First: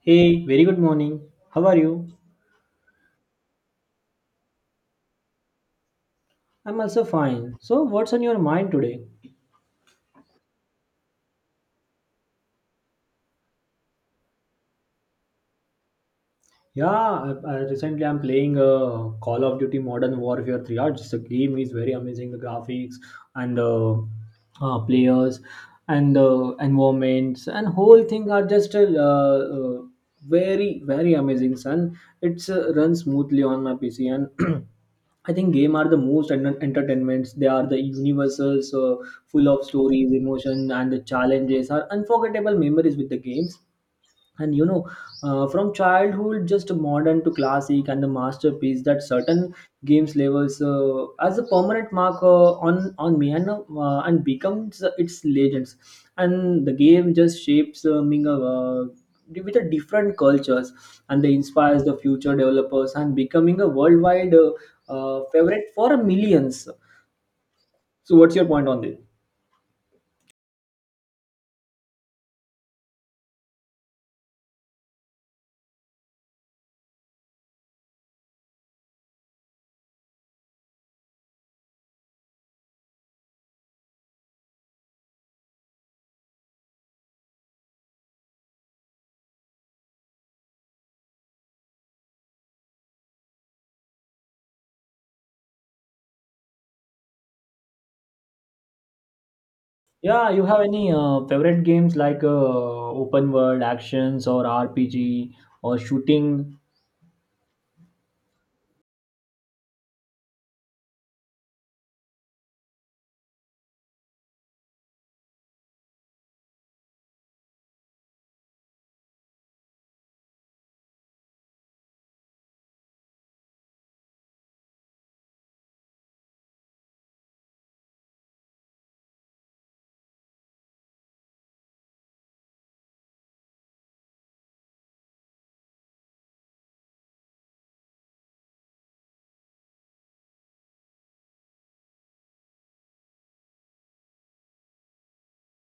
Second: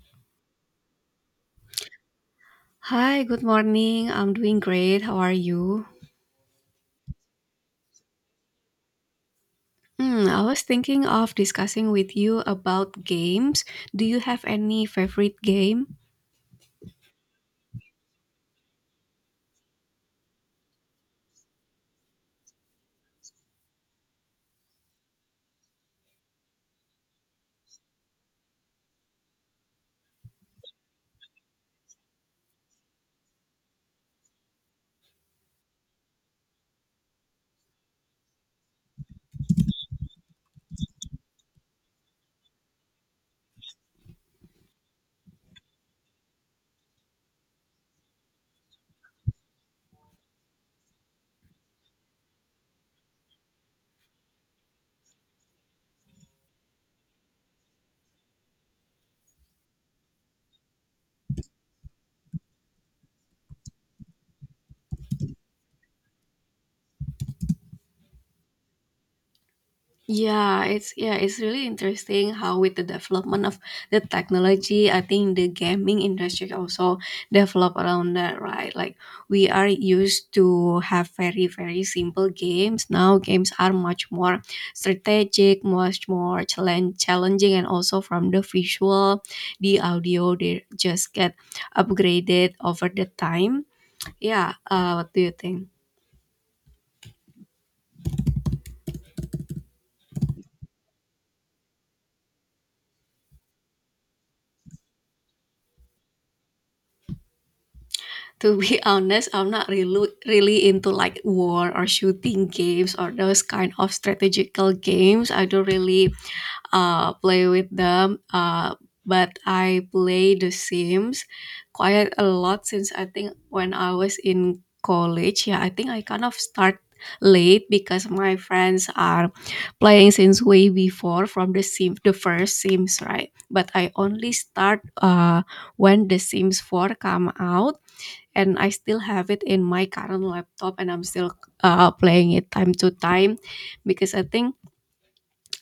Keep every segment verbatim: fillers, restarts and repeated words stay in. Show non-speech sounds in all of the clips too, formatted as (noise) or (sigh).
Hey, very good morning. How are you? Hi, good morning. I'm doing great. How are you? I'm also fine. So, what's on your mind today? Hmm, I was thinking of discussing with you about games. Do you have any favorite game? Yeah, I, I recently I'm playing uh, Call of Duty Modern Warfare three. Yeah, just the game is very amazing. The graphics and the uh, players and the environments and whole thing are just uh, uh, very very amazing. Son, it's uh, runs smoothly on my P C and. (clears throat) I think game are the most enter- entertainments. They are the universals, uh, full of stories, emotion, and the challenges are unforgettable memories with the games and you know uh, from childhood just modern to classic and the masterpiece that certain games levels uh, as a permanent marker on on me and uh, and becomes its legends. And the game just shapes uh, meaning, uh, with a different cultures, and they inspires the future developers and becoming a worldwide uh, uh, favorite for millions. So what's your point on this? Yeah, it's yeah, it's really interesting how with the development of the technology, I think the gaming industry also develop around that, right? Like we are used to have very very simple games. Now games are much more strategic, much more challenge challenging, and also from the visual, the audio, they just get upgraded over the time. Yeah, uh, what do you think? Yeah, you have any uh, favorite games like uh, open world actions or R P G or shooting? To be (laughs) honest, I'm not really really into like war or shooting games or those kind of strategical games. I don't really uh play with them. Uh, but I play The Sims quite a lot since I think when I was in college. Yeah, I think I kind of start late because my friends are playing since way before from the sim the first sims, right? But I only start uh when the sims four come out, and I still have it in my current laptop, and I'm still, uh, playing it time to time because I think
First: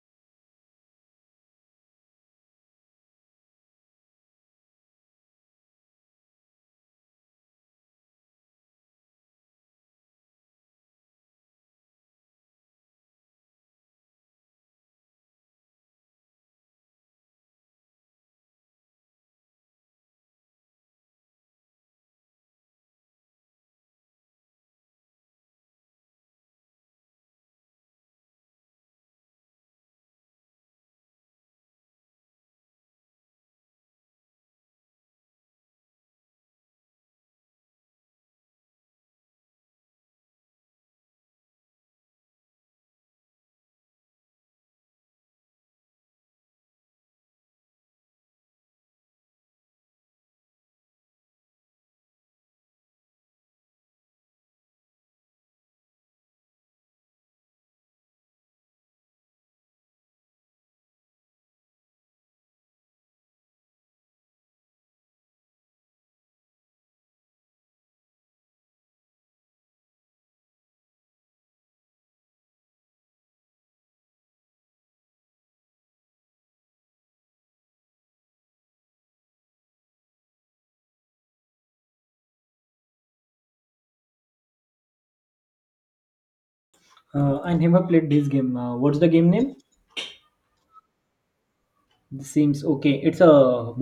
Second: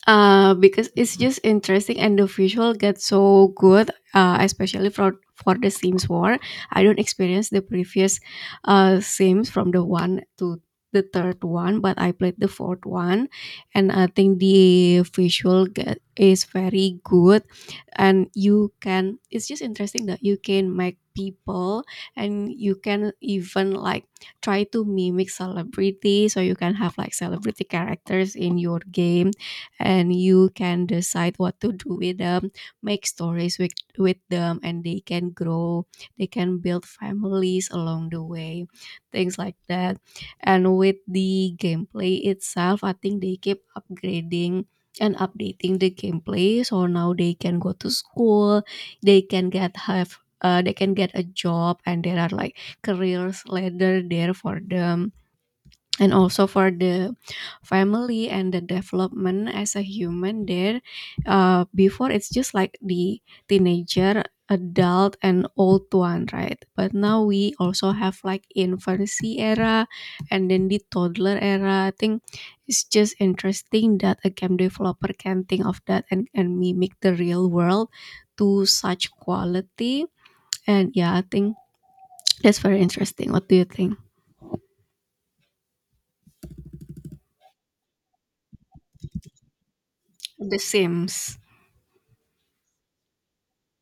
uh, because it's just interesting and the visual gets so good, uh, especially for for the Sims War. I don't experience the previous uh, Sims from the one to the third one, but I played the fourth one, and I think the visual get, is very good, and you can. It's just interesting that you can make people, and you can even like try to mimic celebrity, so you can have like celebrity characters in your game and you can decide what to do with them, make stories with with them, and they can grow, they can build families along the way, things like that. And with the gameplay itself, I think they keep upgrading and updating the gameplay, so now they can go to school, they can get have uh, they can get a job, and there are like careers ladder there for them, and also for the family and the development as a human there. Uh, before, it's just like the teenager, adult, and old one, right? But now we also have like infancy era and then the toddler era. I think it's just interesting that a game developer can think of that and, and mimic the real world to such quality. And yeah, I think that's very interesting. What do you think? Uh, I never played this game. Uh, what's the game name? The sims. This seems okay. It's a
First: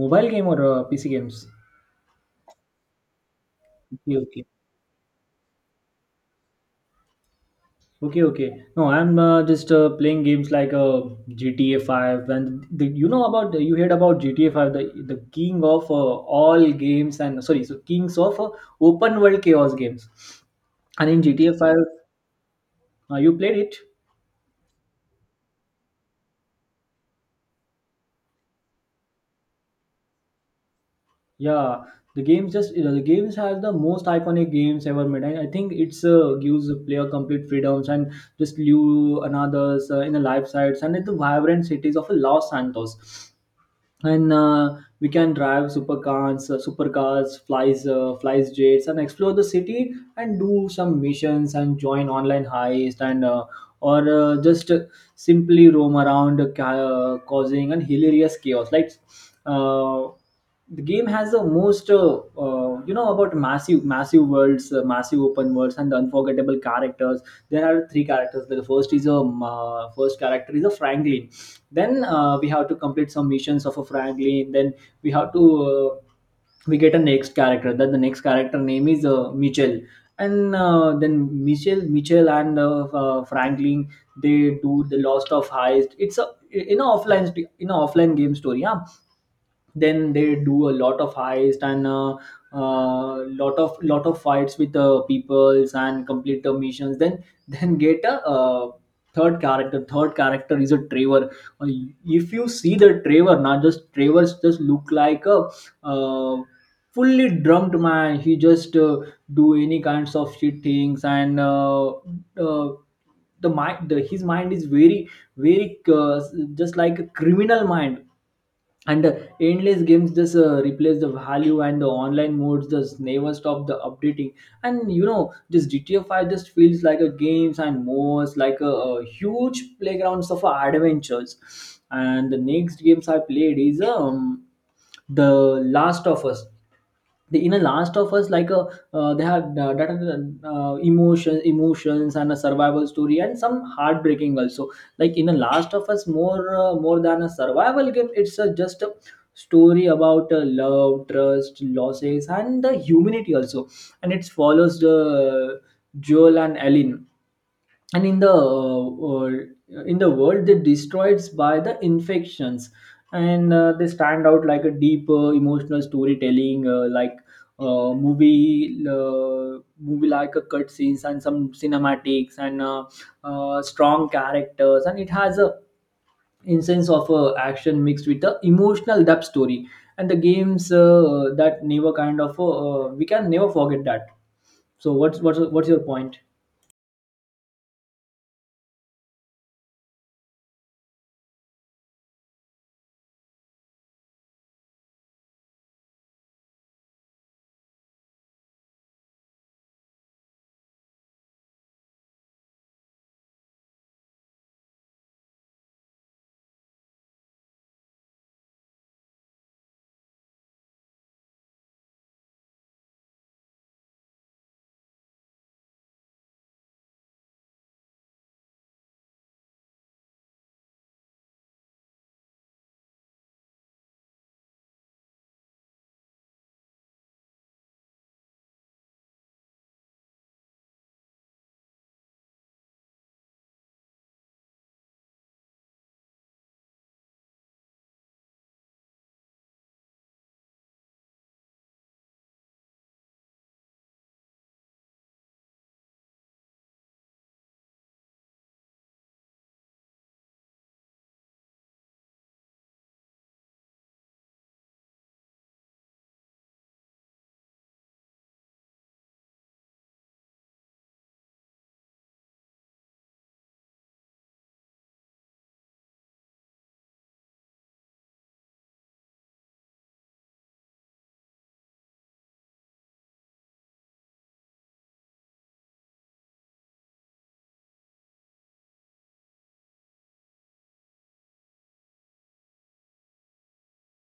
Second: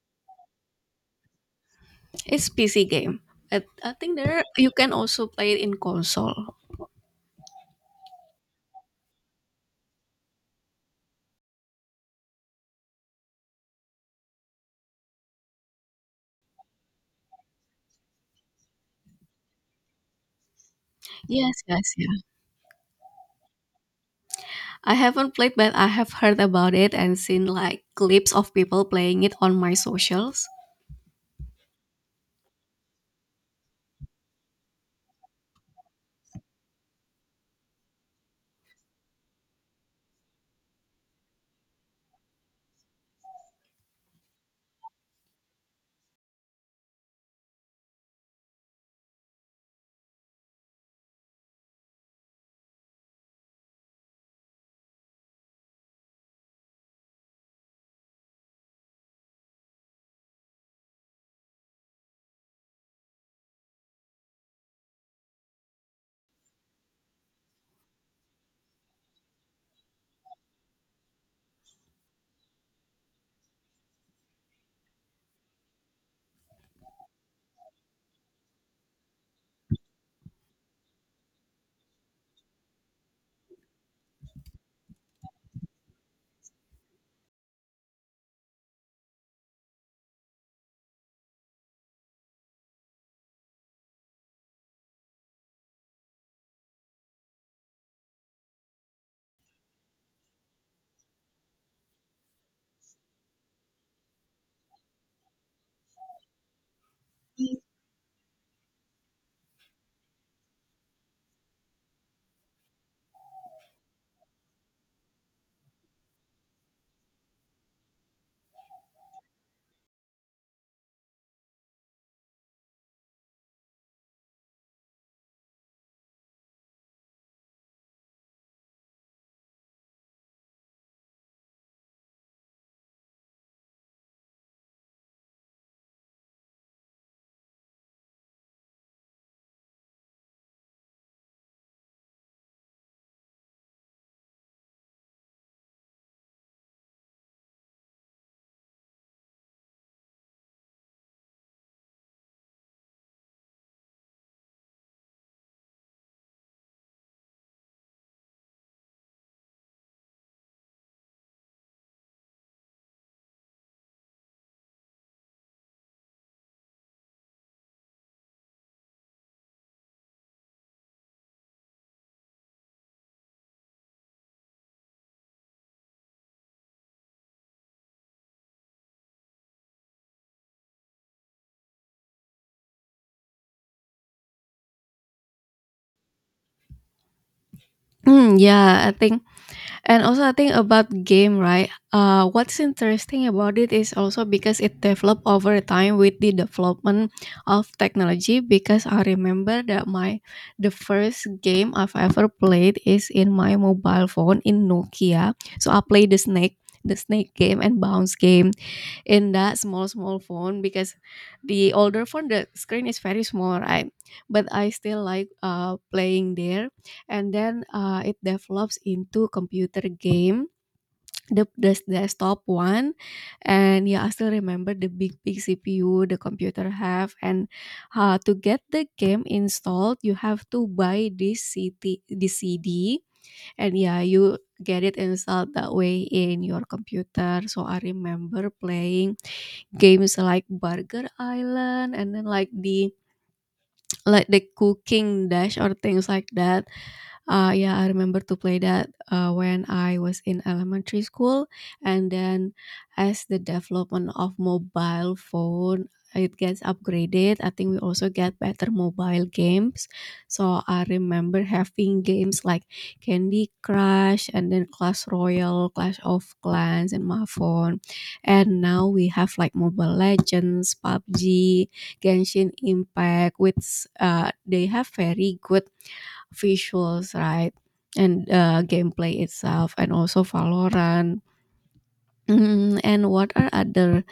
mobile game or uh, P C games? It's P C game. I, I Okay, think there okay, you can also play it in console. okay, okay. No, I'm uh, just uh, playing games like uh, G T A Five, and the, you know about you heard about G T A Five, the the king of uh, all games and sorry, so kings of uh, open world chaos games. And in G T A Yes, Five, yes, yeah. uh, you played it? I haven't played, but I have heard about it and seen like clips of people playing it on my socials. Yeah, the games just you know, the games has the most iconic games ever made, and I think it's uh, gives the player complete freedoms and just live another's uh, in the life sites and in the vibrant cities of Los Santos. And uh, we can drive supercars, uh, supercars flies uh, flies jets and explore the city and do some missions and join online heist, and uh, or uh, just uh, simply roam around uh, ca- uh, causing an hilarious chaos. like uh, the game has the most, uh, uh, you know about massive massive worlds, uh, massive open worlds, and the unforgettable characters. There are three characters. The first is a um, uh, first character is a franklin. Then uh, we have to complete some missions of a franklin, then we have to uh, we get a next character. That the next character name is uh, mitchell. And uh, Then mitchell mitchell and uh, uh, franklin, they do the lost of heist. It's a in a offline st- in a offline game story, yeah. Then they do a lot of heist, and uh, uh, lot of lot of fights with the peoples and complete the missions, then then get a uh, third character third character is a trevor. uh, if you see the Trevor, now just Trevor's just look like a uh, fully drunk man. He just uh, do any kinds of shit things, and uh, uh, the mind, the, his mind is very, very uh, just like a criminal mind. And uh, Endless games just uh, replace the value, and the online modes just never stop the updating. And you know, just gta five just feels like a games and modes like a, a huge playgrounds of uh, adventures. And the next games I played is um the last of us. The inner last of us like a uh, they had uh, that, uh, emotions emotions and a survival story and some heartbreaking also. Like in the last of us, more uh, more than a survival game, it's a, just a story about uh, love, trust, losses, and the humanity also. And it follows the joel and ellen, and in the uh, uh, in the world they destroyed by the infections. And uh, they stand out like a deep uh, emotional storytelling, uh, like uh, movie uh, movie like a cut scenes and some cinematics and uh, uh, strong characters. And it has a instance of uh, action mixed with the emotional depth story, and the games uh, that never kind of uh, uh, we can never forget that. So what's what's what's your point? Mm, yeah, I think. And also, I think about game, right? Uh, what's interesting about it is also because it developed over time with the development of technology. Because I remember that my the first game I've ever played is in my mobile phone in Nokia. So I played the snake, the snake game and bounce game in that small small phone, because the older phone, the screen is very small, right? But I still like uh, playing there, and then uh, it develops into computer game, the, the desktop one. And yeah, I still remember the big big CPU the computer have, and uh, to get the game installed you have to buy this cd this cd. And yeah, you get it installed that way in your computer. So I remember playing games like Burger Island, and then like the like the cooking dash or things like that. Uh, yeah, I remember to play that uh, when I was in elementary school. And then as the development of mobile phone, it gets upgraded, I think we also get better mobile games. So I remember having games like Candy Crush, and then Clash Royale, Clash of Clans, and my phone. And now we have like Mobile Legends, P U B G, Genshin Impact, which uh, they have very good visuals, right? And uh, gameplay itself, and also Valorant. Mm, and what are other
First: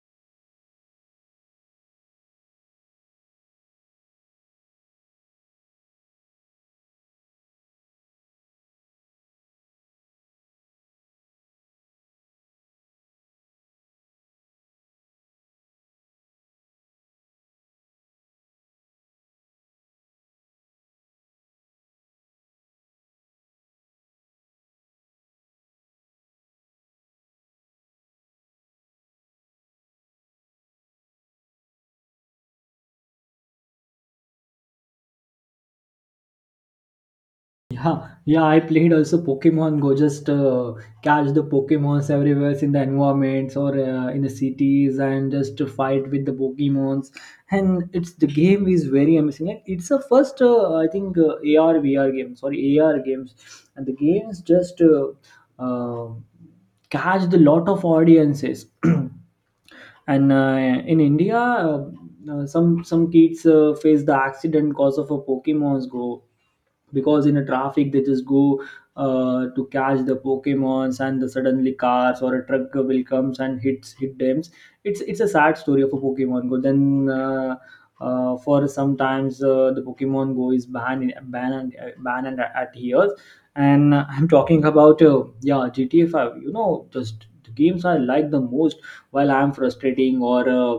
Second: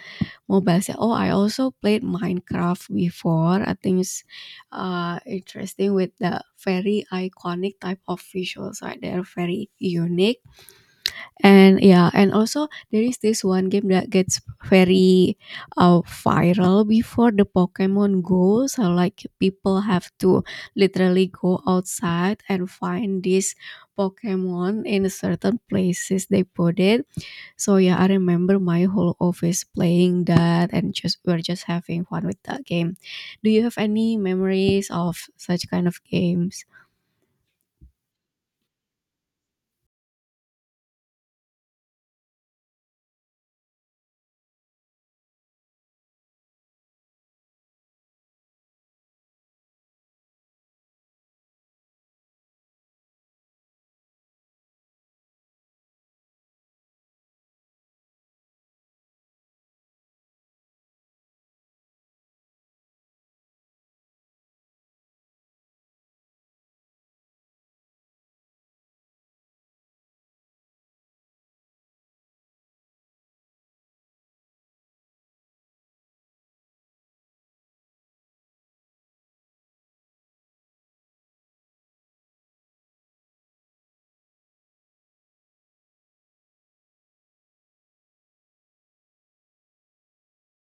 mobiles? Yeah, oh, I also played Minecraft before. I think it's uh, interesting with the very iconic type of visuals, right? They're very unique. And yeah, and also there is this one game that gets very uh, viral before, the Pokemon Go. So like people have to literally go outside and find this Pokemon in certain places they put it. So yeah, I remember my whole office playing that, and just we're just having fun with that game. Do you have any memories of such kind of games? Yeah, yeah, I played also Pokemon Go. Just uh, catch the Pokemons everywhere in the environments or uh, in the cities, and just to fight with the Pokemons. And it's the game is very amazing. Like it's a first, uh, I think, uh, A R V R game. Sorry, A R games, and the games just uh, uh, catch the lot of audiences. (clears throat) and uh, in india, uh, uh, some some kids uh, face the accident cause of a pokemon's go. Because in a traffic they just go uh, to catch the pokemons, and the suddenly cars or a truck will comes and hits hit them. It's it's a sad story of a pokemon go. Then uh, uh, for sometimes uh, the pokemon go is banned in banned, and uh, ban and adheres. And uh, I'm talking about uh, yeah gta five, you know, just the games I like the most. While I'm frustrating or uh,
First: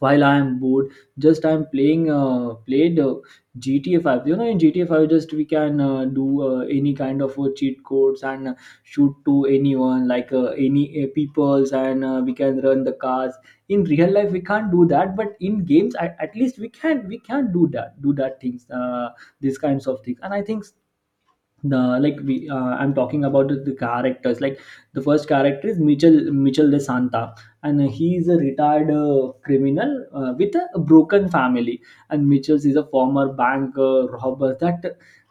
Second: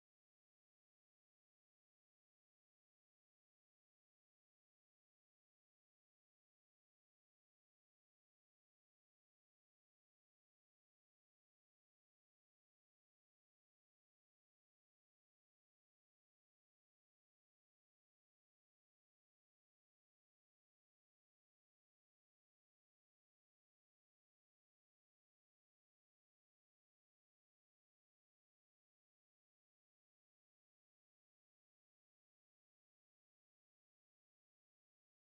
while I am bored, just I'm playing uh, played uh, gta five. You know, in gta five just we can uh, do uh, any kind of uh, cheat codes, and uh, shoot to anyone, like uh, any uh, peoples. And uh, we can run the cars. In real life we can't do that, but in games at, at least we can we can do that do that things, uh, these kinds of things. And I think the like we uh, I'm talking about the, the characters. Like the first character is mitchell mitchell de santa, and he is a retired uh, criminal uh, with a broken family. And mitchell is a former bank uh, robber that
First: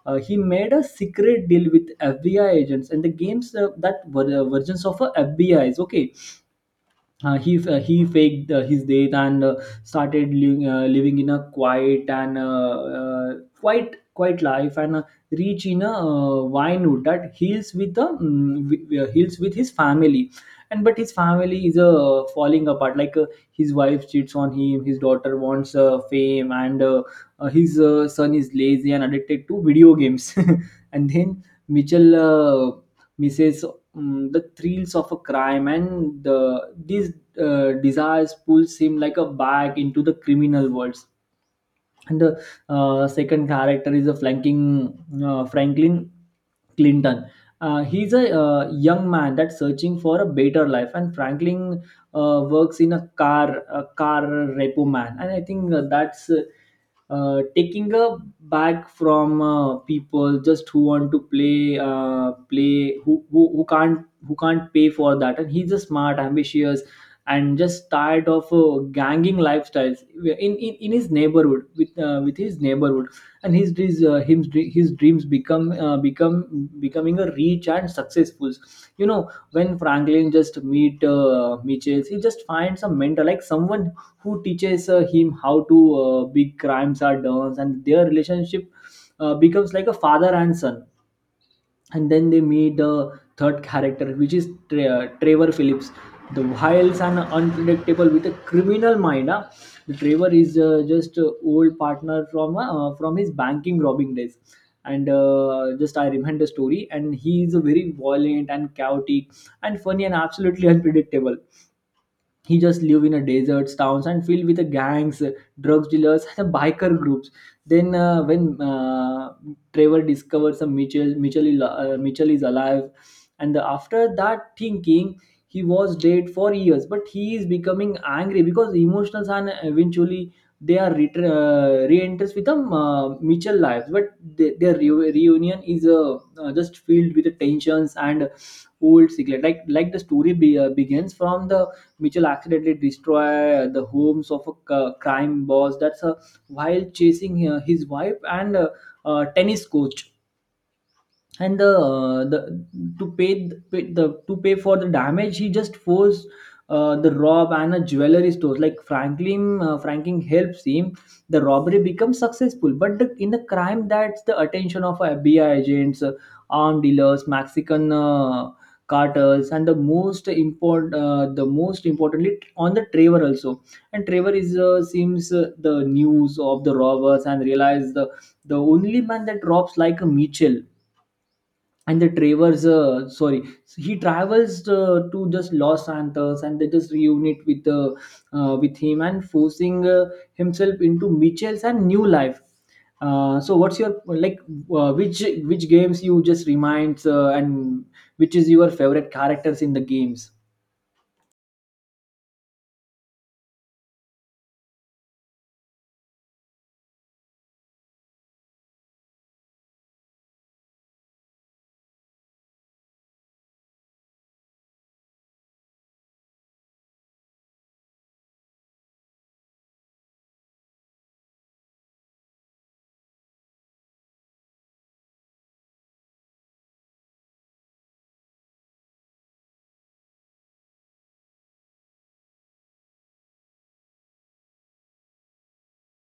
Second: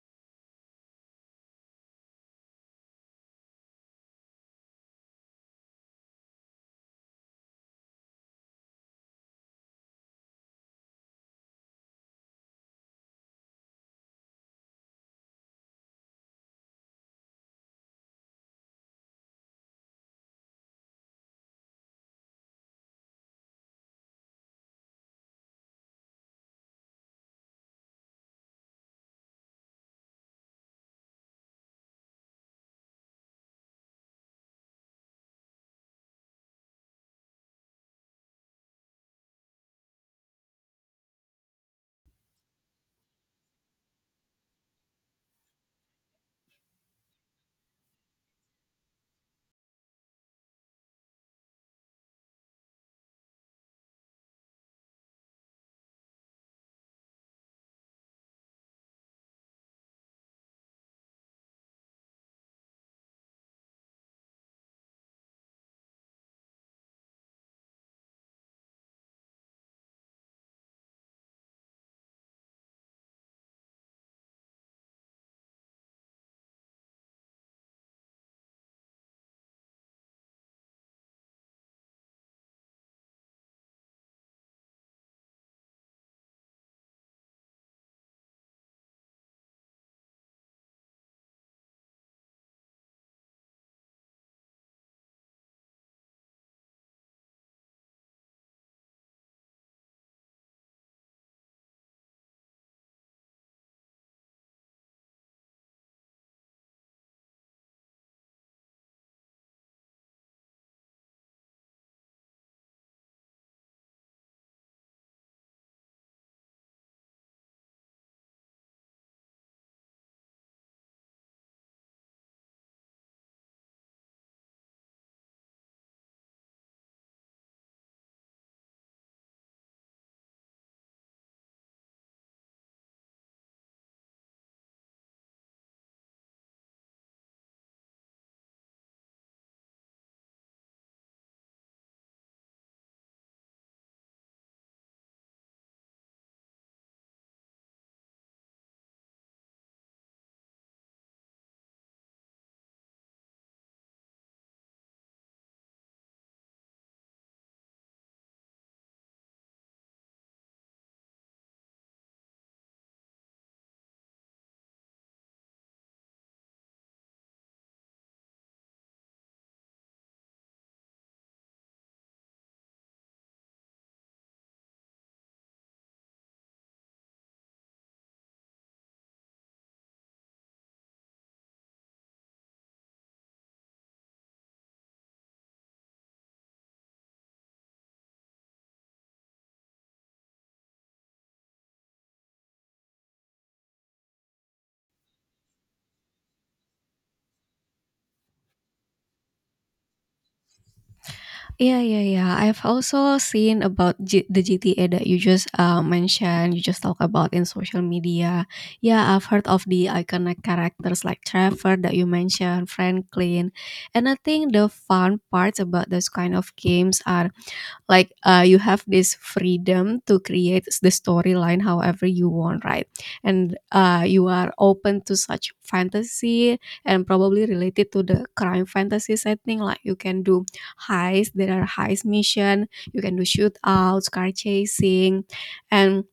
uh, he made a secret deal with F B I agents, and the games uh, that were uh, versions of uh, F B is okay. uh, he f- uh, he faked uh, his death, and uh, started living, uh, living in a quiet, and uh, uh, quite quiet life. And uh, reach in a uh, winewood, that heals with the um, with, uh, heals with his family. And but his family is uh, falling apart. Like uh, his wife cheats on him, his daughter wants uh, fame, and uh, uh, his uh, son is lazy and addicted to video games. (laughs) And then mitchell uh, misses um, the thrills of a crime, and the, these uh, desires pulls him like a bag into the criminal worlds. And the uh, second character is a flanking uh, Franklin Clinton. Uh, he's a uh, young man that's searching for a better life, and Franklin uh, works in a car a car repo man. And I think uh, that's uh, uh, taking a back from uh, people just who want to play uh, play who, who who can't who can't pay for that. And he's a smart, ambitious, and just tired of uh, ganging lifestyles in, in in his neighborhood with uh, with his neighborhood. And his dreams uh, his, dre- his dreams become uh, become becoming a rich and successful, you know. When Franklin just meet uh, Mitchell, he just finds a mentor, like someone who teaches uh, him how to uh, big crimes are done, and their relationship uh, becomes like a father and son. And then they meet the third character, which is Tre- uh, trevor phillips, the wild and unpredictable with a criminal mind, huh? The trevor is uh, just uh, old partner from uh, from his banking robbing days. And uh, just I remember the story, and he is a very violent and chaotic and funny and absolutely (laughs) unpredictable. He just live in a deserts towns and filled with the gangs, drugs dealers, and the biker groups. Then uh, when uh, trevor discovers a mitchell mitchell, is- uh, mitchell is alive. And after that, thinking he was dead for years, but he is becoming angry because emotions. And eventually they are re- uh, re-enters with the uh, mitchell lives. But they, their reu- reunion is uh, uh, just filled with the tensions and old secret. Like like the story be, uh, begins from the Mitchell accidentally destroy the homes of a c- crime boss. That's a While chasing uh, his wife and uh, uh, tennis coach, and the uh, the to pay th- pay the to pay for the damage, he just forced uh, the rob and a jewelry store, like franklin uh, Franklin helps him. The robbery becomes successful, but the, in the crime that's the attention of FBI agents, uh, armed dealers, Mexican uh, cartels, and the most important, uh, the most importantly on the Trevor also. And Trevor is uh, seems uh, the news of the robbers and realize the the only man that robs like a Mitchell. And the travels uh, sorry so he travels uh, to just Los Santos, and they just reunite with uh, uh, with him and forcing uh, himself into Mitchell's and new life. Uh, so what's your, like, uh, which which games you just reminds, uh, and which is your favorite characters in the games? Yeah, yeah, yeah. I've also seen about G- the G T A that you just uh, mentioned, you just talk about in social media. Yeah, I've heard of the iconic characters like Trevor that you mentioned, Franklin. And I think the fun parts about those kind of games are like uh, you have this freedom to create the storyline however you want, right? And uh, you are open to such fantasy, and probably related to the crime fantasy setting, like you can do heist, there are heist mission, you can do shootouts, car chasing, and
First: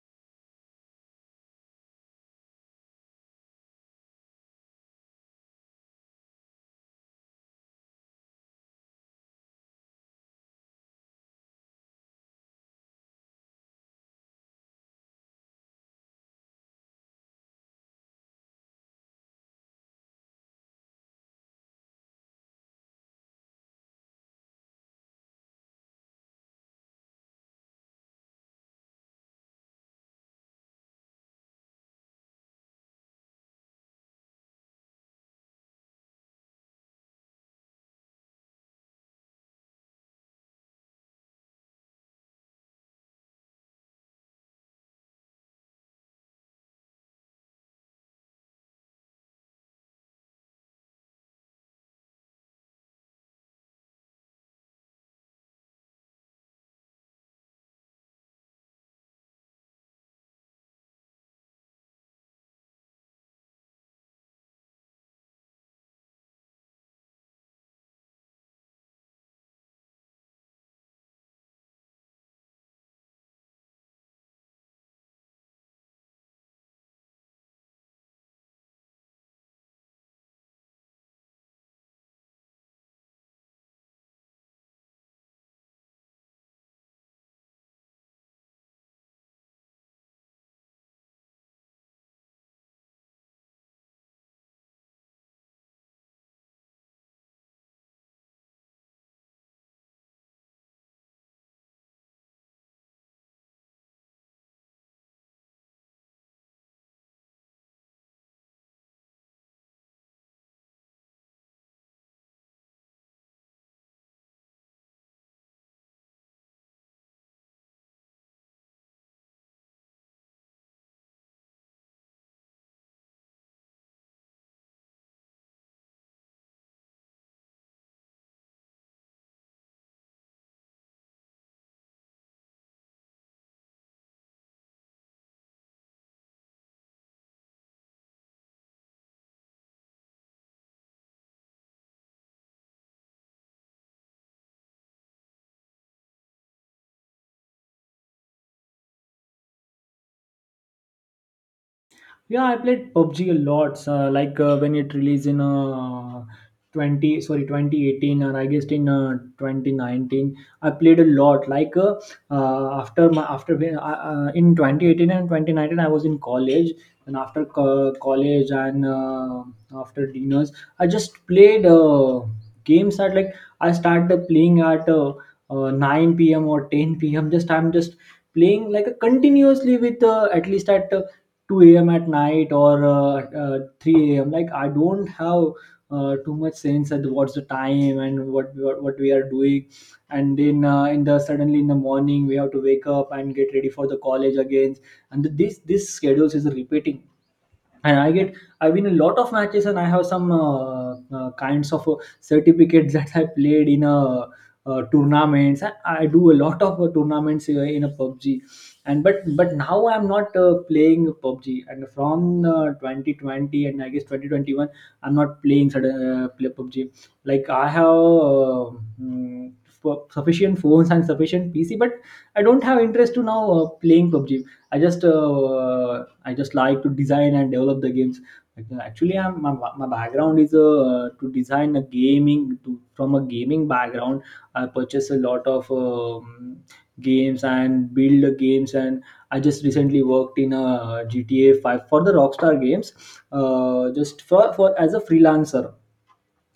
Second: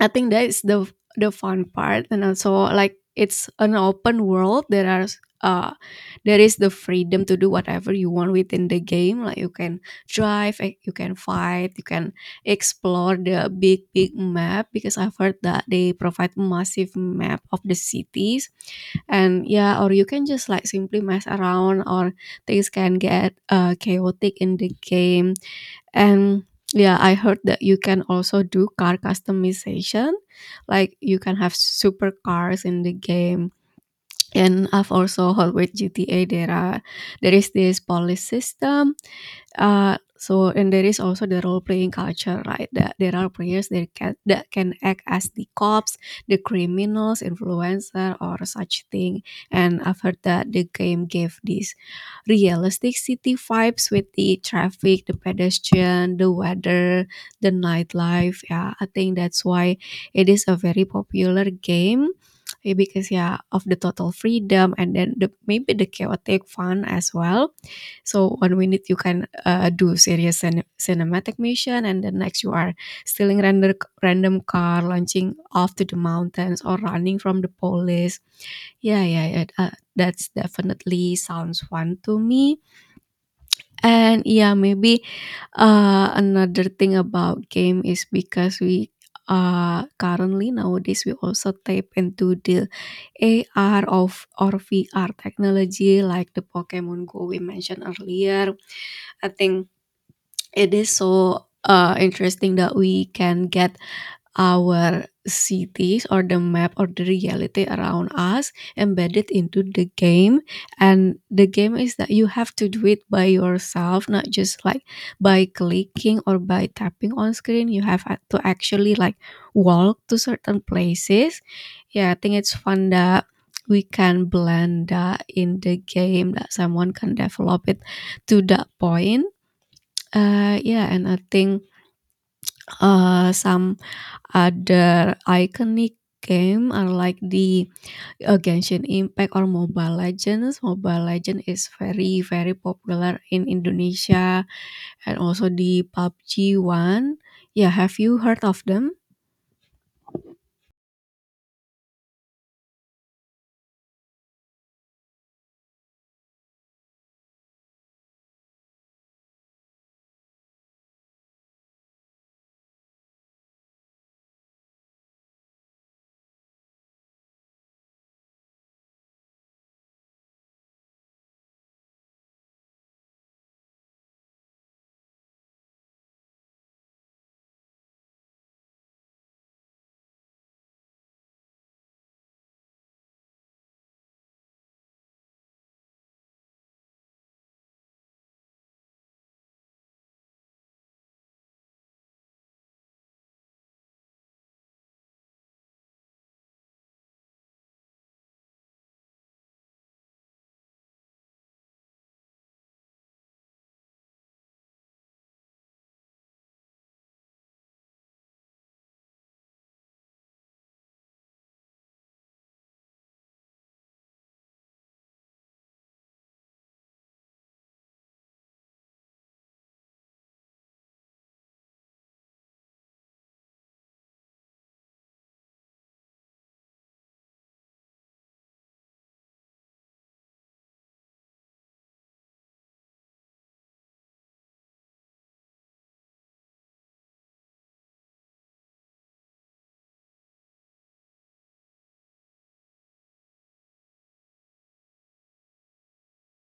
I think that is the the fun part. And also like it's an open world, there are uh, there is the freedom to do whatever you want within the game, like you can drive, eh, you can fight, you can explore the big big map, because I've heard that they provide massive map of the cities. And yeah, or you can just like simply mess around, or things can get uh, chaotic in the game. And yeah, I heard that you can also do car customization, like you can have super cars in the game. And I've also heard with G T A there are there is this police system. Uh, so, and there is also the role playing culture, right? That there are players that can that can act as the cops, the criminals, influencer, or such thing. And I've heard that the game gave this realistic city vibes with the traffic, the pedestrian, the weather, the nightlife. Yeah, I think that's why it is a very popular game, eh, because yeah, of the total freedom and then the maybe the chaotic fun as well. So one minute you can uh, do serious cin- cinematic mission, and the next you are stealing random random car, launching off to the mountains, or running from the police. Yeah, yeah, yeah. Uh, that's definitely sounds fun to me. And yeah, maybe uh, another thing about game is because we uh currently nowadays we also tap into the A R of or V R technology like the Pokemon Go we mentioned earlier. I think it is so uh, interesting that we can get our cities or the map or the reality around us embedded into the game. And the game is that you have to do it by yourself, not just like by clicking or by tapping on screen. You have a- to actually like walk to certain places. Yeah, I think it's fun that we can blend that in the game, that someone can develop it to that point. Uh, yeah, and I think uh, some other iconic game are like the uh, Genshin Impact or Mobile Legends. Mobile Legend is very very popular in Indonesia, and also the P U B G one. Yeah, have you heard of them? Yeah, I played P U B G a lot. Uh, like uh, when it released in uh, twenty, sorry, twenty eighteen, and I guess in uh, twenty nineteen, I played a lot. Like uh, uh, after my after when- uh, uh, In twenty eighteen and twenty nineteen, I was in college, and after co- college and uh, after dinners, I just played uh, games at, like, I started playing at uh, uh, nine p m or ten p m. Just I'm just playing, like, a continuously with, uh, at least at uh, two a m at night or uh, uh, three a m, like I don't have uh, too much sense at what's the time and what what, what we are doing. And then uh, in the suddenly in the morning, we have to wake up and get ready for the college again, and this this schedules is repeating. And I get I win a lot of matches, and I have some uh, uh, kinds of uh, certificates (laughs) that I played in a. Uh, tournaments I, I do a lot of uh, tournaments uh, in a P U B G. And but but now I'm not uh, playing P U B G, and from uh, twenty twenty and I guess twenty twenty-one, I'm not playing sudden uh, play P U B G. Like, I have uh, mm, fu- sufficient phones and sufficient PC, but I don't have interest to now uh, playing PUBG. i just uh, I just like to design and develop the games. Like, uh, actually, I'm, my, my background is uh, to design a gaming to, from a gaming background. I purchase a lot of um, games and build the games, and I just recently worked in a GTA five for the Rockstar Games, uh, just for, for as a freelancer.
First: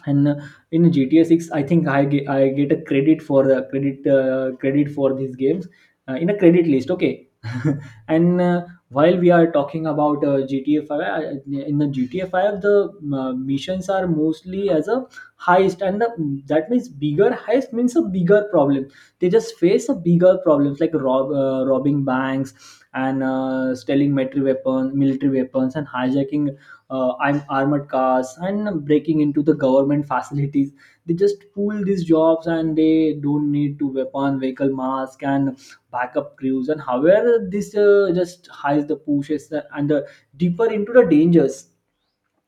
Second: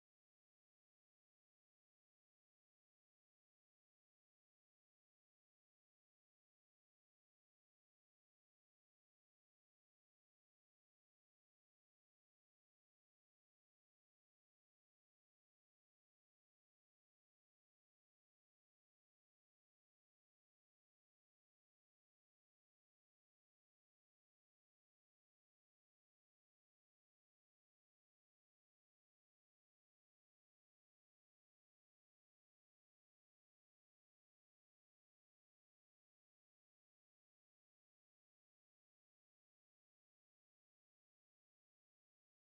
And uh, in G T A six, I think I get, I get a credit for the credit uh, credit for these games, uh, in a credit list, okay. (laughs) And uh, while we are talking about uh, G T A five, uh, in the G T A five, the uh, missions are mostly as a heist, and the, that means bigger heist means a bigger problem. They just face a bigger problems, like rob, uh, robbing banks and uh, stealing military weapons military weapons and hijacking, uh, I'm armored cars, and breaking into the government (laughs) facilities. They just pull these jobs, and they don't need to weapon, vehicle, mask, and backup crews. And however, this uh, just hides the pushes and the deeper into the dangers,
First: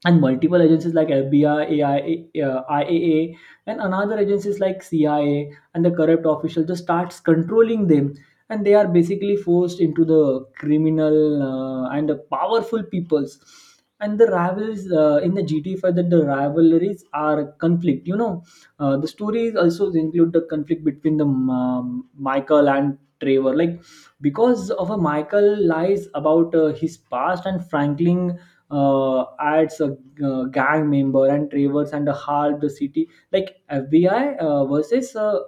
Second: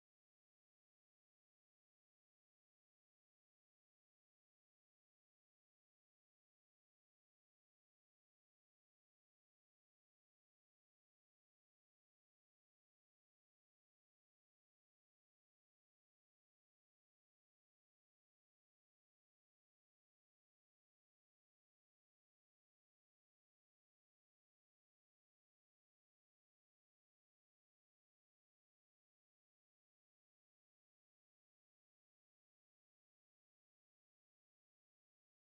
and multiple agencies like F B I, A I, uh, IAA, and another agencies like C I A, and the corrupt official just starts controlling them. And they are basically forced into the criminal, uh, and the powerful peoples and the rivals, uh, in the G T A five, that the rivalries are conflict you know uh, The stories also include the conflict between the um, um, Michael and Trevor, like because of a Michael lies about uh, his past, and Franklin uh, adds a uh, gang member, and Travers, and a half the city, like F B I uh, versus, uh,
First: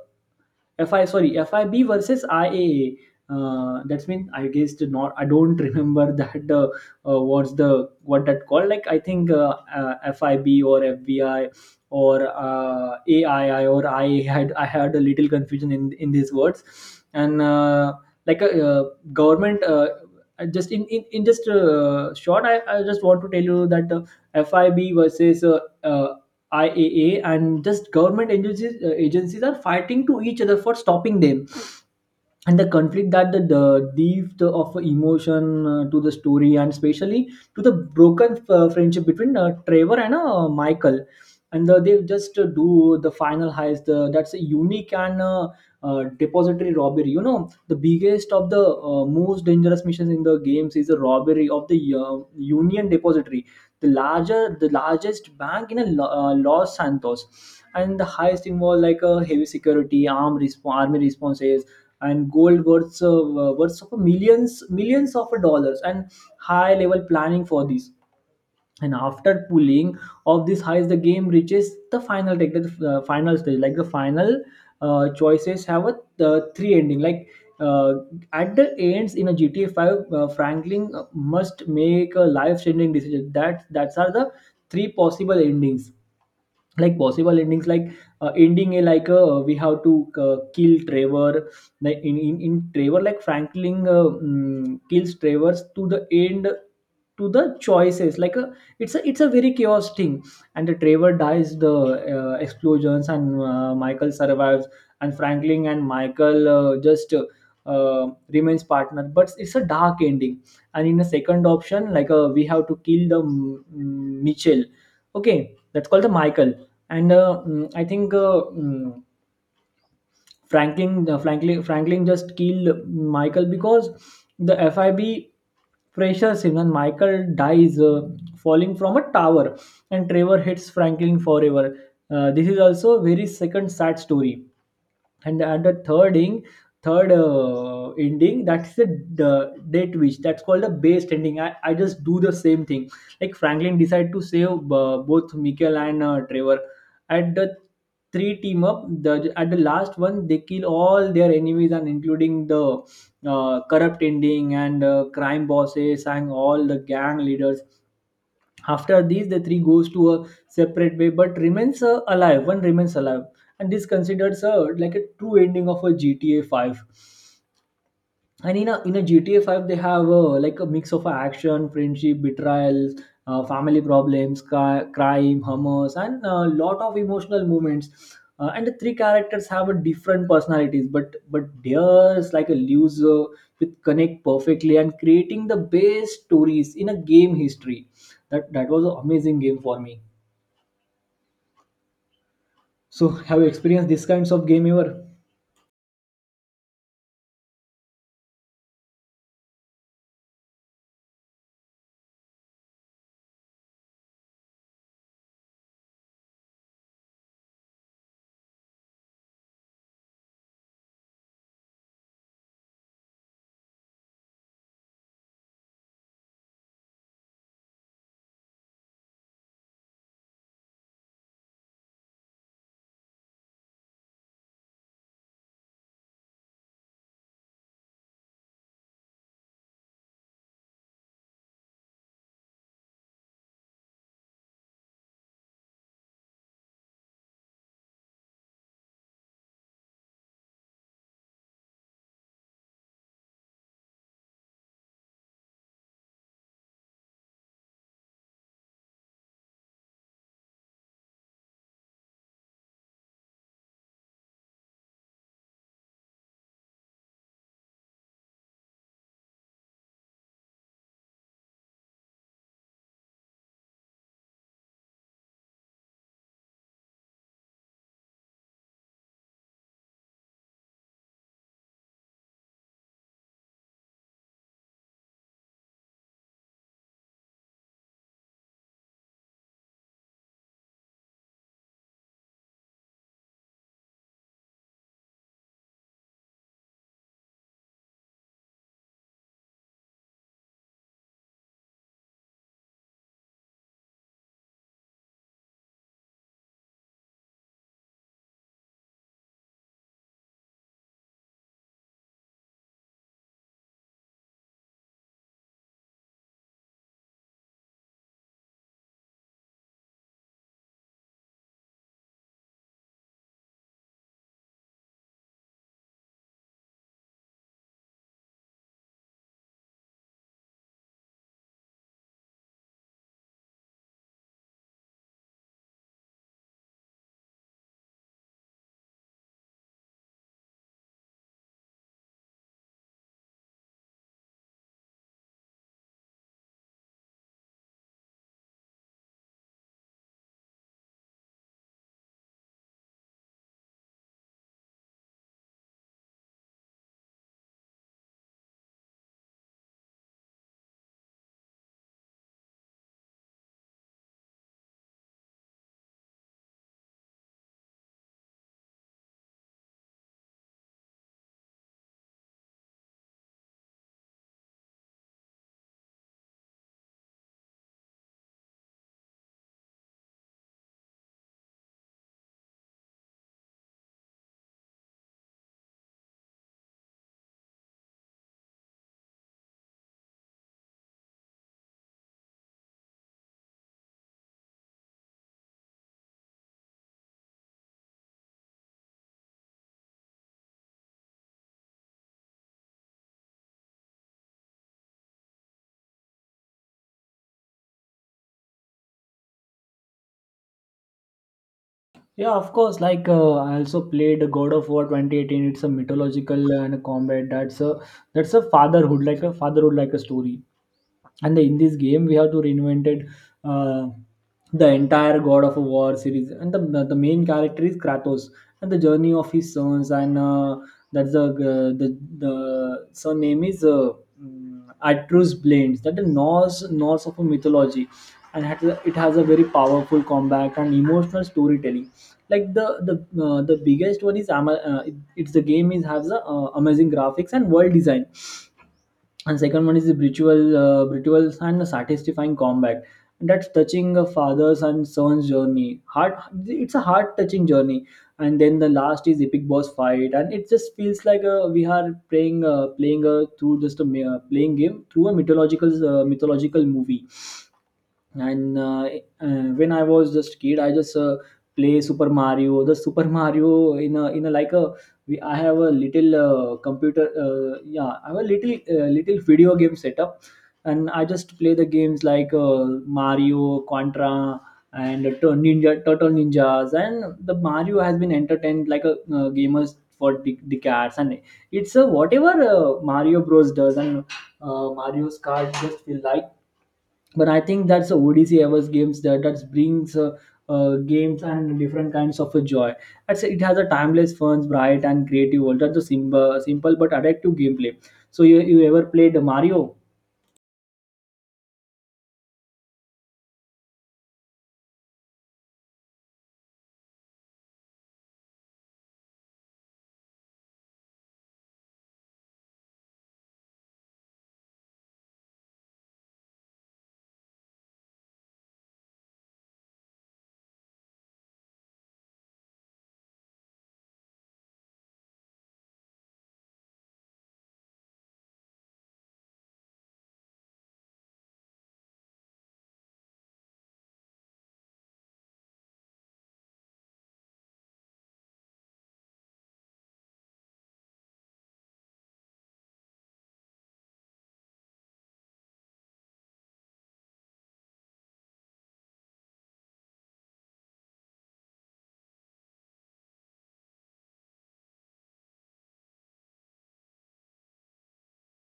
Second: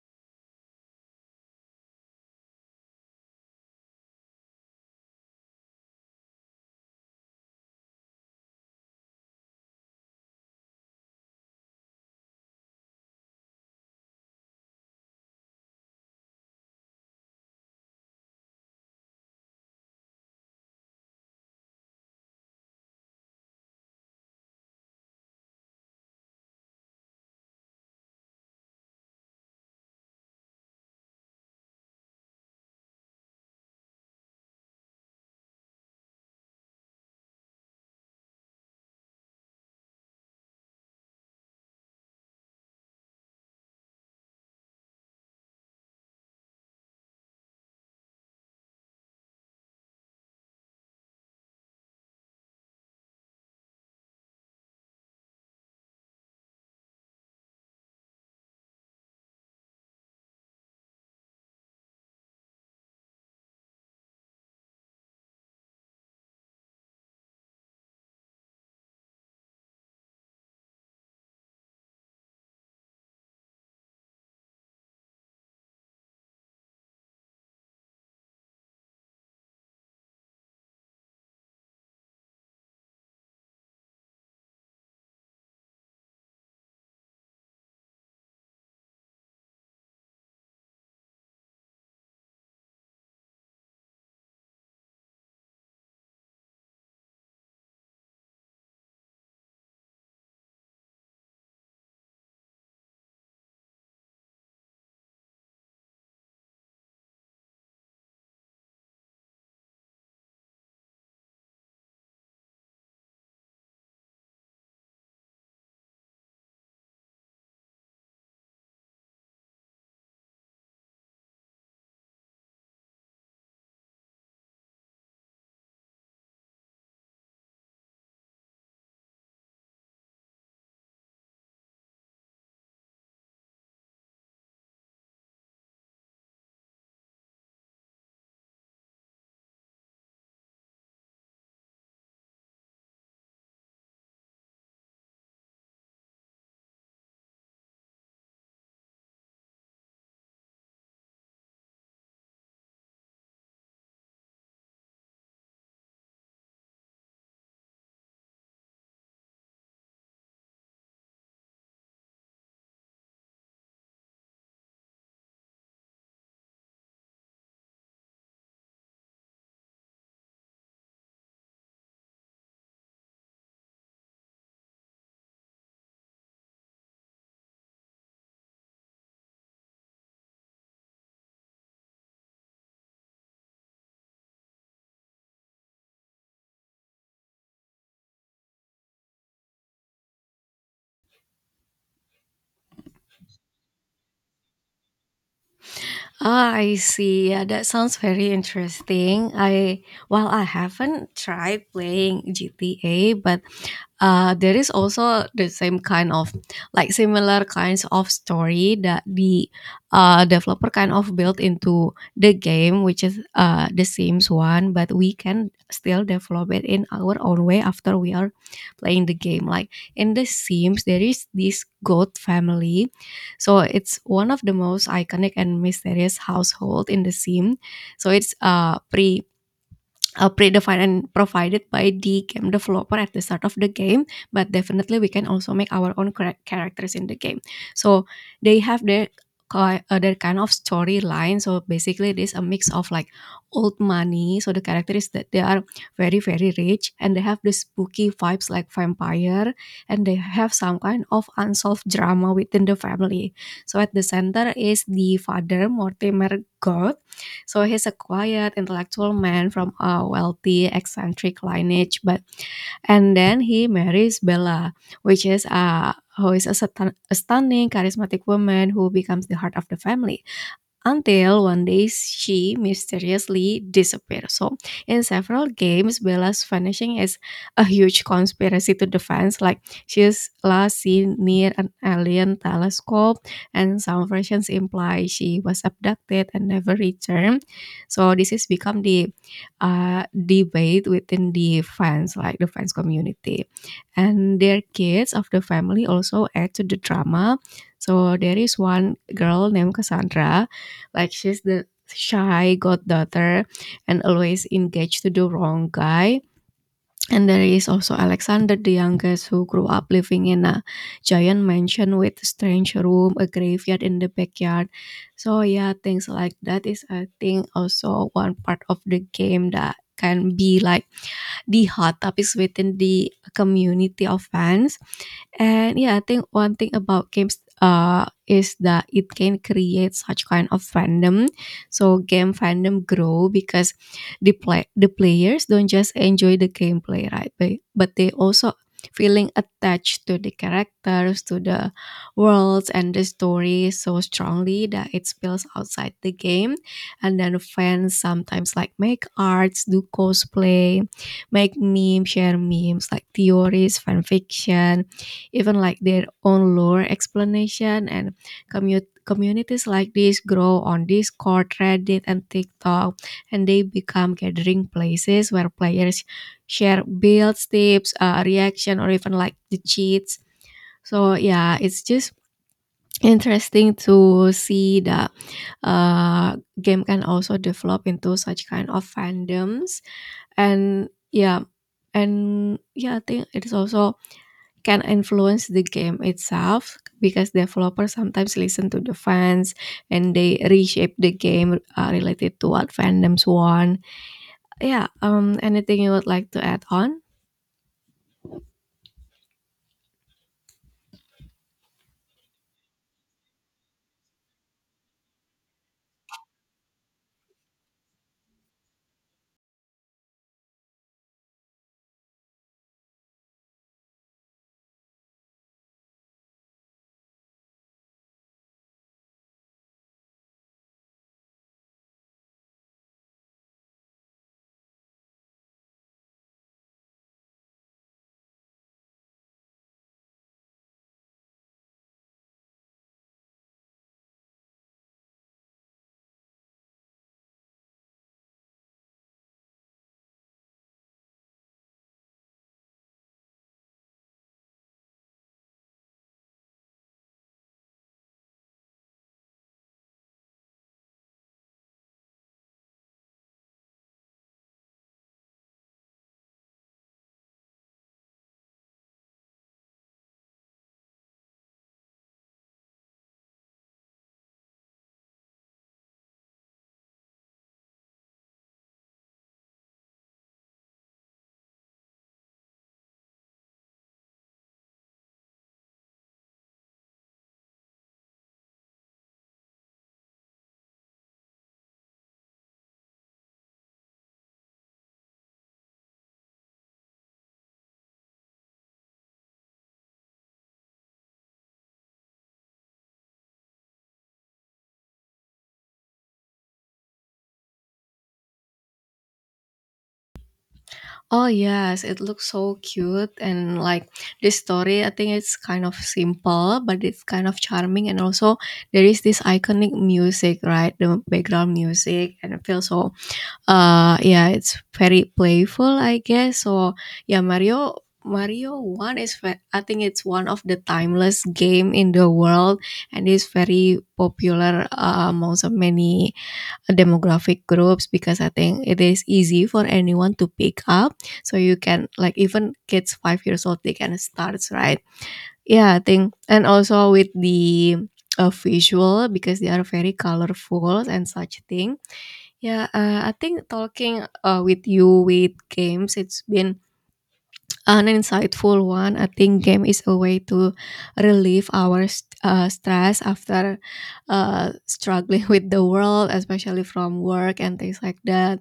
FI sorry FIB versus I A A. Uh, that's mean, I guess, the not I don't (laughs) remember that, uh, uh, what's the what that called, like, I think, uh, uh, F I B or F B I or uh, A I I, or I had I had a little confusion in in these words. And uh, like a uh, government uh, I just in in, in just uh, short, I, I just want to tell you that, uh, F I B versus uh, uh, I A A, and just government agencies, uh, agencies are fighting to each other for stopping them. And the conflict that the, the depth of emotion, uh, to the story, and especially to the broken uh, friendship between uh, Trevor and uh, Michael, and uh, they just uh, do the final heist. Uh, that's a unique and uh, uh, depository robbery. You know, the biggest of the uh, most dangerous missions in the games is a robbery of the uh, Union Depository, the larger, the largest bank in a, Lo- uh, Los Santos, and the heist involves, like, a heavy security, armed resp- army responses, and gold worths of, uh, worths of millions millions of dollars, and high level planning for this. And after pulling of these highs, the game reaches the final take the uh, final stage, like the final uh, choices have a uh, three ending, like uh, at the ends in a GTA five, uh, Franklin must make a life changing decision, that that's are the three possible endings, like possible endings like uh, ending A, like uh, we have to uh, kill Trevor. Like in in, in trevor like Franklin, uh, mm, kills Trevor to the end, to the choices, like a, it's a it's a very chaos thing, and the Trevor dies the uh, explosions and uh, Michael survives, and Franklin and Michael uh, just uh, uh, remains partner, but it's a dark ending. And in the second option, like, uh, we have to kill the mm, Mitchell, okay, that's called the Michael. And uh, mm, I think, uh, mm, Franklin, uh, Franklin, Franklin just killed Michael because the F I B pressures him, and Michael dies uh, falling from a tower, and Trevor hits Franklin forever. Uh, this is also a very second sad story, and the, and the third ing third uh, ending, that's the d- date which that's called the base ending. I, I just do the same thing, like Franklin decide to save uh, both Michael and uh, Trevor. At the three team up, the at the last one they kill all their enemies, and including the uh, corrupt ending and uh, crime bosses and all the gang leaders. After these, the three goes to a separate way, but remains uh, alive one remains alive, and this considered, uh, like, a true ending of a GTA five. And in a in a G T A five, they have, uh, like, a mix of action, friendship, betrayal, uh, family problems, cri- crime, humors, and a lot of emotional moments. Uh, and the three characters have a different personalities, but but theirs like a loser with connect perfectly and creating the best stories in a game history. That that was an amazing game for me. So have you experienced these kinds of game ever? Ah, I see. Yeah, that sounds very interesting. I, well, I haven't tried playing G T A, but uh, there is also the same kind of like similar kinds of story that the uh, developer kind of built into the game, which is uh, the sims one, but we can still develop it in our own way after we are playing the game. Like in the sims there is this goat family. So it's one of the most iconic and mysterious household in the sim. So it's uh, pre uh, predefined and provided by the game developer at the start of the game. But definitely we can also make our own chara- characters in the game. So they have their ki- uh, their kind of storyline. So basically it is a mix of like old money. So the character is that they are very very rich, and they have this spooky vibes like vampire, and they have some kind of unsolved drama within the family. So at the center is the father, Mortimer God. So he's a quiet, intellectual man from a wealthy, eccentric lineage. But, and then he marries Bella, which is a who is a, stan- a stunning, charismatic woman who becomes the heart of the family, until one day she mysteriously disappears. So, in several games, Bella's vanishing is a huge conspiracy to the fans. Like, she is last seen near an alien telescope, and some versions imply she was abducted and never returned. So, this has become the uh, debate within the fans, like the fans community. And their kids of the family also add to the drama. So there is one girl named Cassandra, like she's the shy goddaughter and always engaged to the wrong guy. And there is also Alexander, the youngest, who grew up living in a giant mansion with a strange room, a graveyard in the backyard. So yeah, things like that is I think also one part of the game that can be like the hot topics within the community of fans. And yeah, I think one thing about games uh is that it can create such kind of fandom. So game fandom grow because the play the players don't just enjoy the gameplay, right? But but they also feeling attached to the characters, to the worlds and the story so strongly that it spills outside the game. And then fans sometimes like make arts, do cosplay, make memes, share memes like theories, fan fiction, even like their own lore explanation. And commu- communities like this grow on Discord, Reddit, and TikTok, and they become gathering places where players share builds, tips, uh, reaction, or even like the cheats. So yeah, it's just interesting to see that uh, game can also develop into such kind of fandoms. And yeah, and yeah, I think it's also can influence the game itself, because developers sometimes listen to the fans and they reshape the game uh, related to what fandoms want. Yeah, um, anything you would like to add on? Yeah, of course. Like uh, I also played God of War twenty eighteen. It's a mythological uh, and a combat. That's a that's a fatherhood, like a fatherhood, like a story. And in this game, we have to reinvented uh, the entire God of War series. And the the main character is Kratos, and the journey of his sons. And uh, that's the uh, the the son name is uh, mm, Atreus Blades. That the Norse Norse of a mythology, and it has a it has a very powerful combat and emotional storytelling, like the the uh, the biggest one is ama- uh, it- it's the game is has a uh, amazing graphics and world design, and second one is the ritual uh, rituals and satisfying combat, that's touching a father's and son's journey heart. It's a heart touching journey. And then the last is epic boss fight, and it just feels like uh, we are playing uh, playing uh, through just a mi- uh, playing game through a mythological uh, mythological movie. And uh, uh, when I was just kid, I just uh, play super mario the super Mario in a, in a like a, we, I have a little uh, computer, uh, yeah, I have a little uh, little video game setup. And I just play the games, like, uh, Mario, Contra, and Tur- ninja turtle ninjas, and the Mario has been entertained, like, a uh, gamers for de- decades, and it's a whatever uh, Mario Bros does, and uh, Mario's card just feel like, but I think that's the O D C Evers games, that that brings uh, uh, games and different kinds of a joy. That's it has a timeless, fun, bright, and creative world. That's a simple, simple but addictive gameplay. So you you ever played Mario? Oh yes, it looks so cute, and like this story I think it's kind of simple but it's kind of charming. And also there is this iconic music, right? The background music, and it feels so uh yeah, it's very playful, I guess. So yeah, mario mario one is ve- I think it's one of the timeless game in the world, and is very popular uh, amongst of many demographic groups, because I think it is easy for anyone to pick up. So you can like even kids five years old, they can start, right? Yeah, I think. And also with the uh, visual, because they are very colorful and such thing. Yeah, uh, I think talking uh, with you with games, it's been an insightful one. I think game is a way to relieve our st- uh, stress after uh, struggling (laughs) with the world, especially from work and things like that.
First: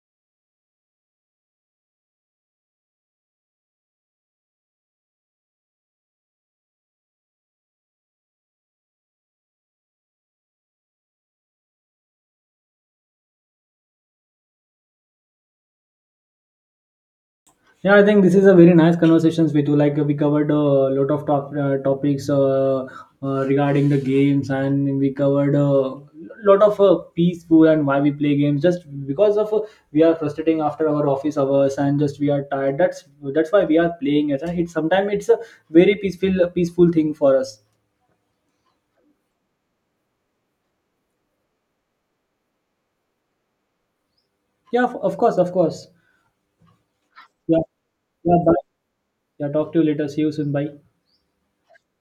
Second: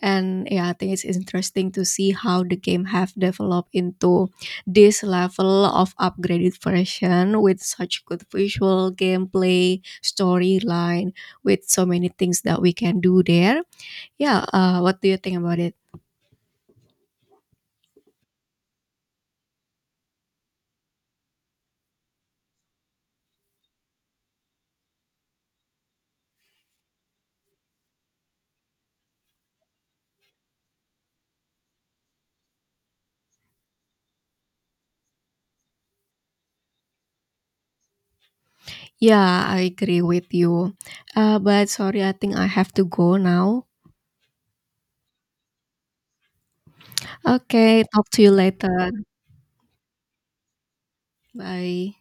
And yeah, I think it's interesting to see how the game have developed into this level of upgraded version with such good visual gameplay, storyline, with so many things that we can do there. Yeah, uh, what do you think about it? Yeah, I think this is a very nice conversations with you. Like, we covered a lot of top, uh, topics, uh, uh, regarding the games, and we covered a lot of uh, peaceful, and why we play games. Just because of, uh, we are frustrating after our office hours, and just we are tired. That's that's why we are playing it. And it's sometimes it's a very peaceful peaceful thing for us. Yeah, I agree with you. Uh, but sorry, I think I have to go now. Yeah, of of course, of course. Yeah, Okay, talk to you yeah. Bye. later. Yeah, talk to you later. See you soon. Bye. Bye.